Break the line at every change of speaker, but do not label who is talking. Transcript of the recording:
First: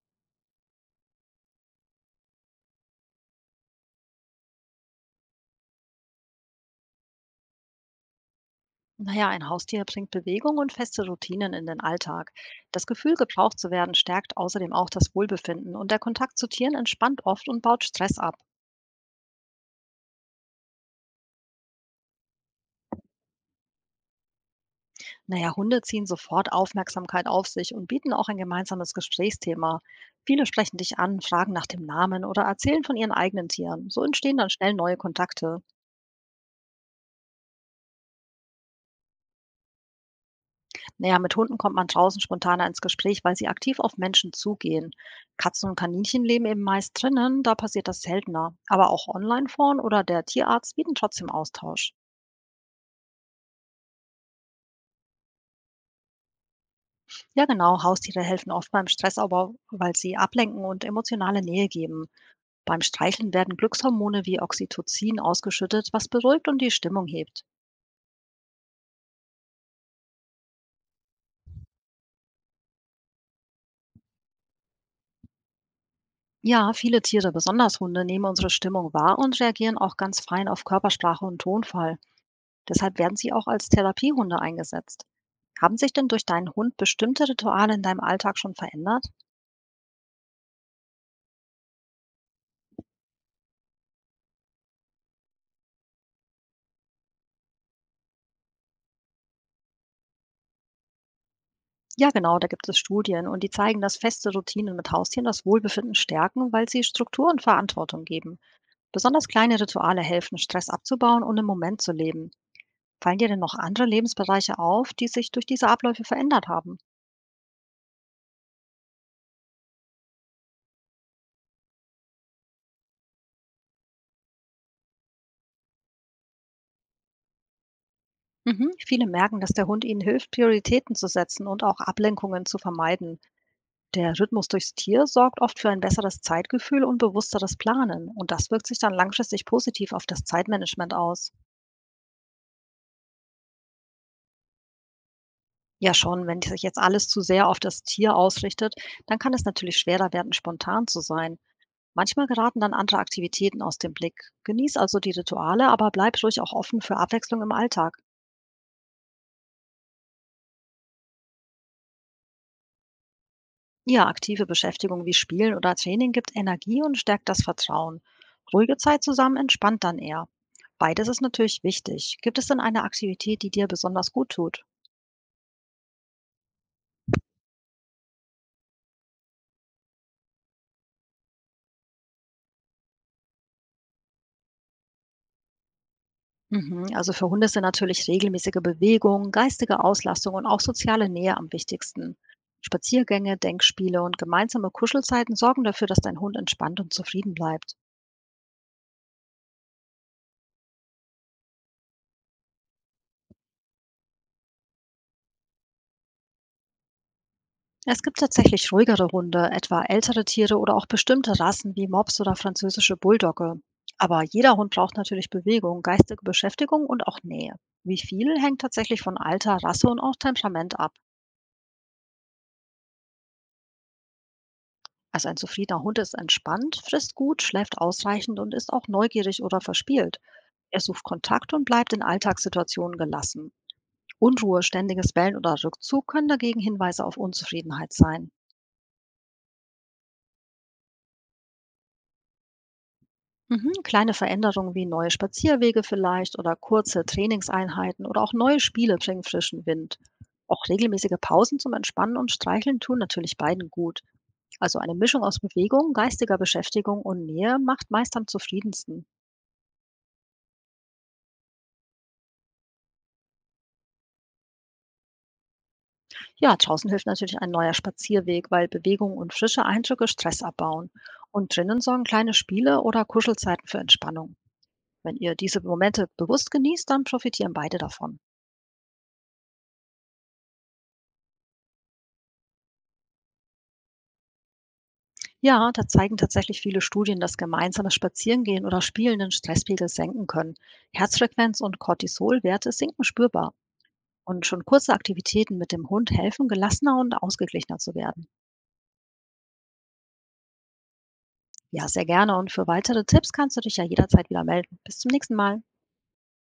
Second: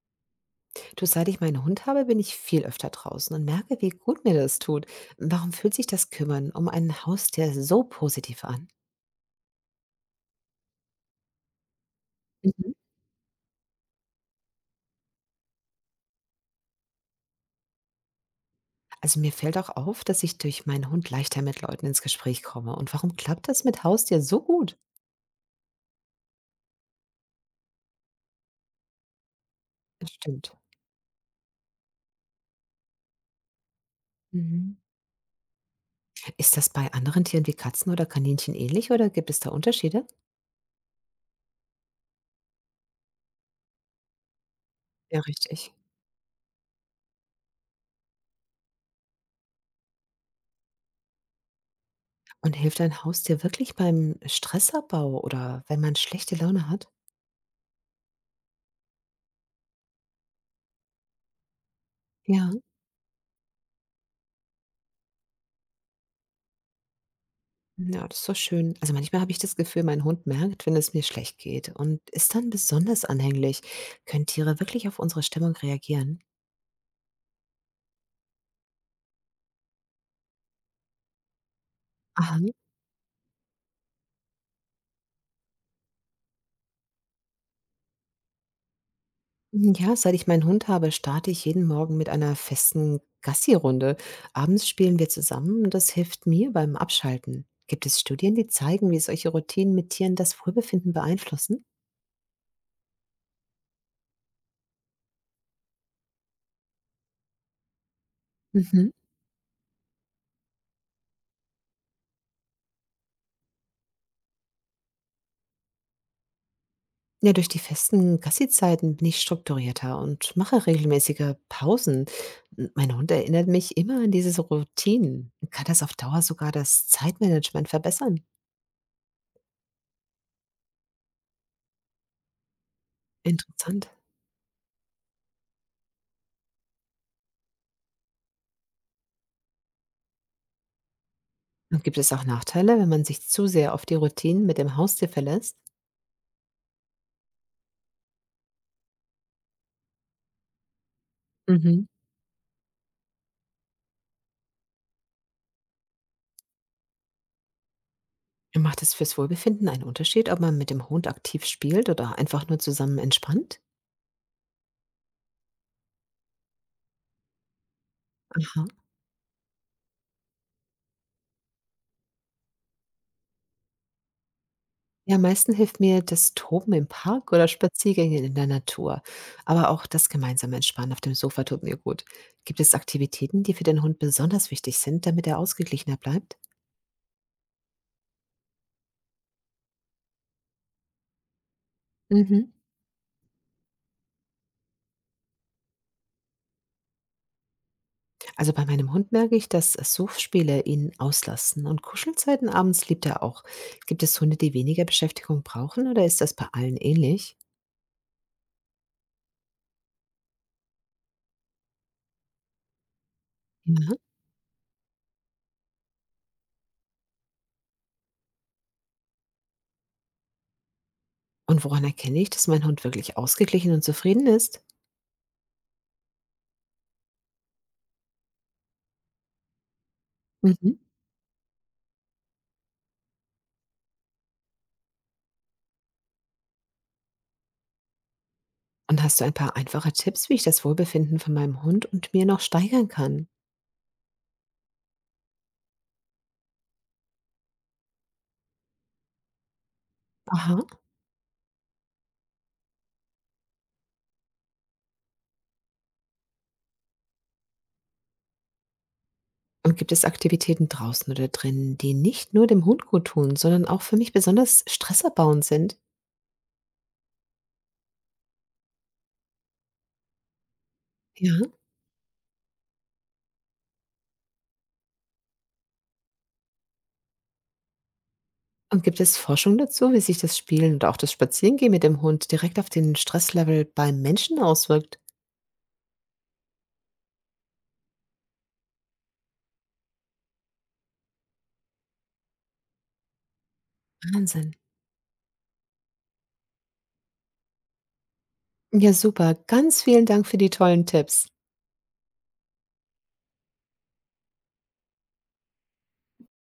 Du, seit ich meinen Hund habe, bin ich viel öfter draußen und merke, wie gut mir das tut. Warum fühlt sich das Kümmern um ein Haustier so positiv an?
Naja, ein Haustier bringt Bewegung und feste Routinen in den Alltag.
Mhm.
Das Gefühl, gebraucht zu werden, stärkt außerdem auch das Wohlbefinden und der Kontakt zu Tieren entspannt oft und baut Stress ab.
Also mir fällt auch auf, dass ich durch meinen Hund leichter mit Leuten ins Gespräch komme. Und warum klappt das mit Haustier so gut?
Naja, Hunde ziehen sofort Aufmerksamkeit auf sich und bieten auch ein gemeinsames Gesprächsthema.
Das
Viele
stimmt.
sprechen dich an, fragen nach dem Namen oder erzählen von ihren eigenen Tieren. So entstehen dann schnell
Mhm.
neue Kontakte.
Ist das bei anderen Tieren wie Katzen oder Kaninchen ähnlich oder gibt es da Unterschiede?
Naja, mit Hunden kommt man draußen spontaner ins Gespräch, weil sie aktiv auf Menschen zugehen.
Ja,
Katzen
richtig.
und Kaninchen leben eben meist drinnen, da passiert das seltener. Aber auch Online-Foren oder der Tierarzt bieten trotzdem Austausch.
Und hilft ein Haustier wirklich beim Stressabbau oder wenn man schlechte Laune hat?
Ja, genau, Haustiere helfen oft beim Stressabbau, weil sie ablenken und emotionale Nähe geben.
Ja.
Beim Streicheln werden Glückshormone wie Oxytocin ausgeschüttet, was beruhigt und die Stimmung hebt.
Ja, das ist doch schön. Also manchmal habe ich das Gefühl, mein Hund merkt, wenn es mir schlecht geht und ist dann besonders anhänglich. Können Tiere wirklich auf unsere Stimmung reagieren?
Ja, viele Tiere, besonders Hunde, nehmen unsere Stimmung wahr und reagieren auch ganz fein auf Körpersprache und Tonfall.
Aha.
Deshalb werden sie auch als Therapiehunde eingesetzt. Haben sich denn durch deinen Hund bestimmte Rituale in deinem Alltag schon verändert?
Ja, seit ich meinen Hund habe, starte ich jeden Morgen mit einer festen Gassi-Runde. Abends spielen wir zusammen und das hilft mir beim Abschalten. Gibt es Studien, die zeigen, wie solche Routinen mit Tieren das Wohlbefinden beeinflussen?
Ja, genau, da gibt es Studien und die zeigen, dass feste Routinen mit Haustieren das Wohlbefinden stärken, weil sie Struktur und Verantwortung geben.
Mhm.
Besonders kleine Rituale helfen, Stress abzubauen und im Moment zu leben. Fallen dir denn noch andere Lebensbereiche auf, die sich durch diese Abläufe verändert haben?
Ja, durch die festen Gassi-Zeiten bin ich strukturierter und mache regelmäßige Pausen. Mein Hund erinnert mich immer an diese so Routinen. Kann das auf Dauer sogar das Zeitmanagement verbessern?
Mhm. Viele merken, dass der Hund ihnen hilft, Prioritäten zu setzen und auch Ablenkungen zu vermeiden.
Interessant.
Der Rhythmus durchs Tier sorgt oft für ein besseres Zeitgefühl und bewussteres Planen. Und das wirkt sich dann langfristig positiv auf das Zeitmanagement aus.
Und gibt es auch Nachteile, wenn man sich zu sehr auf die Routinen mit dem Haustier verlässt?
Ja schon, wenn sich jetzt alles zu sehr auf das Tier ausrichtet, dann kann es natürlich schwerer werden, spontan zu sein.
Mhm.
Manchmal geraten dann andere Aktivitäten aus dem Blick. Genieß also die Rituale, aber bleib ruhig auch offen für Abwechslung im Alltag.
Macht es fürs Wohlbefinden einen Unterschied, ob man mit dem Hund aktiv spielt oder einfach nur zusammen entspannt?
Ja, aktive Beschäftigung wie Spielen oder Training gibt Energie und stärkt das Vertrauen.
Aha.
Ruhige Zeit zusammen entspannt dann eher. Beides ist natürlich wichtig. Gibt es denn eine Aktivität, die dir besonders gut tut?
Ja, am meisten hilft mir das Toben im Park oder Spaziergänge in der Natur. Aber auch das gemeinsame Entspannen auf dem Sofa tut mir gut. Gibt es Aktivitäten, die für den Hund besonders wichtig sind, damit er ausgeglichener bleibt?
Mhm, also für Hunde sind natürlich regelmäßige Bewegung, geistige Auslastung und auch soziale Nähe am wichtigsten.
Mhm.
Spaziergänge, Denkspiele und gemeinsame Kuschelzeiten sorgen dafür, dass dein Hund entspannt und zufrieden bleibt.
Also bei meinem Hund merke ich, dass Suchspiele ihn auslassen und Kuschelzeiten abends liebt er auch. Gibt es Hunde, die weniger Beschäftigung brauchen oder ist das bei allen ähnlich?
Es gibt tatsächlich ruhigere Hunde, etwa ältere Tiere oder auch bestimmte Rassen wie Mops oder französische Bulldogge.
Mhm. Ja.
Aber jeder Hund braucht natürlich Bewegung, geistige Beschäftigung und auch Nähe. Wie viel hängt tatsächlich von Alter, Rasse und auch Temperament ab.
Und woran erkenne ich, dass mein Hund wirklich ausgeglichen und zufrieden ist?
Also ein zufriedener Hund ist entspannt, frisst gut, schläft ausreichend und ist auch neugierig oder verspielt. Er
Mhm.
sucht Kontakt und bleibt in Alltagssituationen gelassen. Unruhe, ständiges Bellen oder Rückzug können dagegen Hinweise auf Unzufriedenheit sein.
Und hast du ein paar einfache Tipps, wie ich das Wohlbefinden von meinem Hund und mir noch steigern kann?
Mhm, kleine Veränderungen wie neue Spazierwege vielleicht oder kurze Trainingseinheiten oder auch neue Spiele bringen frischen Wind. Auch
Aha.
regelmäßige Pausen zum Entspannen und Streicheln tun natürlich beiden gut. Also eine Mischung aus Bewegung, geistiger Beschäftigung und Nähe macht meist am zufriedensten.
Und gibt es Aktivitäten draußen oder drinnen, die nicht nur dem Hund gut tun, sondern auch für mich besonders stressabbauend sind?
Ja, draußen hilft natürlich ein neuer Spazierweg, weil Bewegung und frische Eindrücke Stress abbauen.
Ja.
Und drinnen sorgen kleine Spiele oder Kuschelzeiten für Entspannung. Wenn ihr diese Momente bewusst genießt, dann profitieren beide davon.
Und gibt es Forschung dazu, wie sich das Spielen und auch das Spazierengehen mit dem Hund direkt auf den Stresslevel beim Menschen auswirkt?
Ja, da zeigen tatsächlich viele Studien, dass gemeinsames Spazierengehen oder Spielen den Stresspegel senken können. Herzfrequenz und Cortisolwerte sinken spürbar. Und
Wahnsinn.
schon kurze Aktivitäten mit dem Hund helfen, gelassener und ausgeglichener zu werden.
Ja, super. Ganz vielen Dank für die tollen Tipps.
Ja, sehr gerne. Und für weitere Tipps kannst du dich ja jederzeit wieder melden. Bis zum nächsten Mal.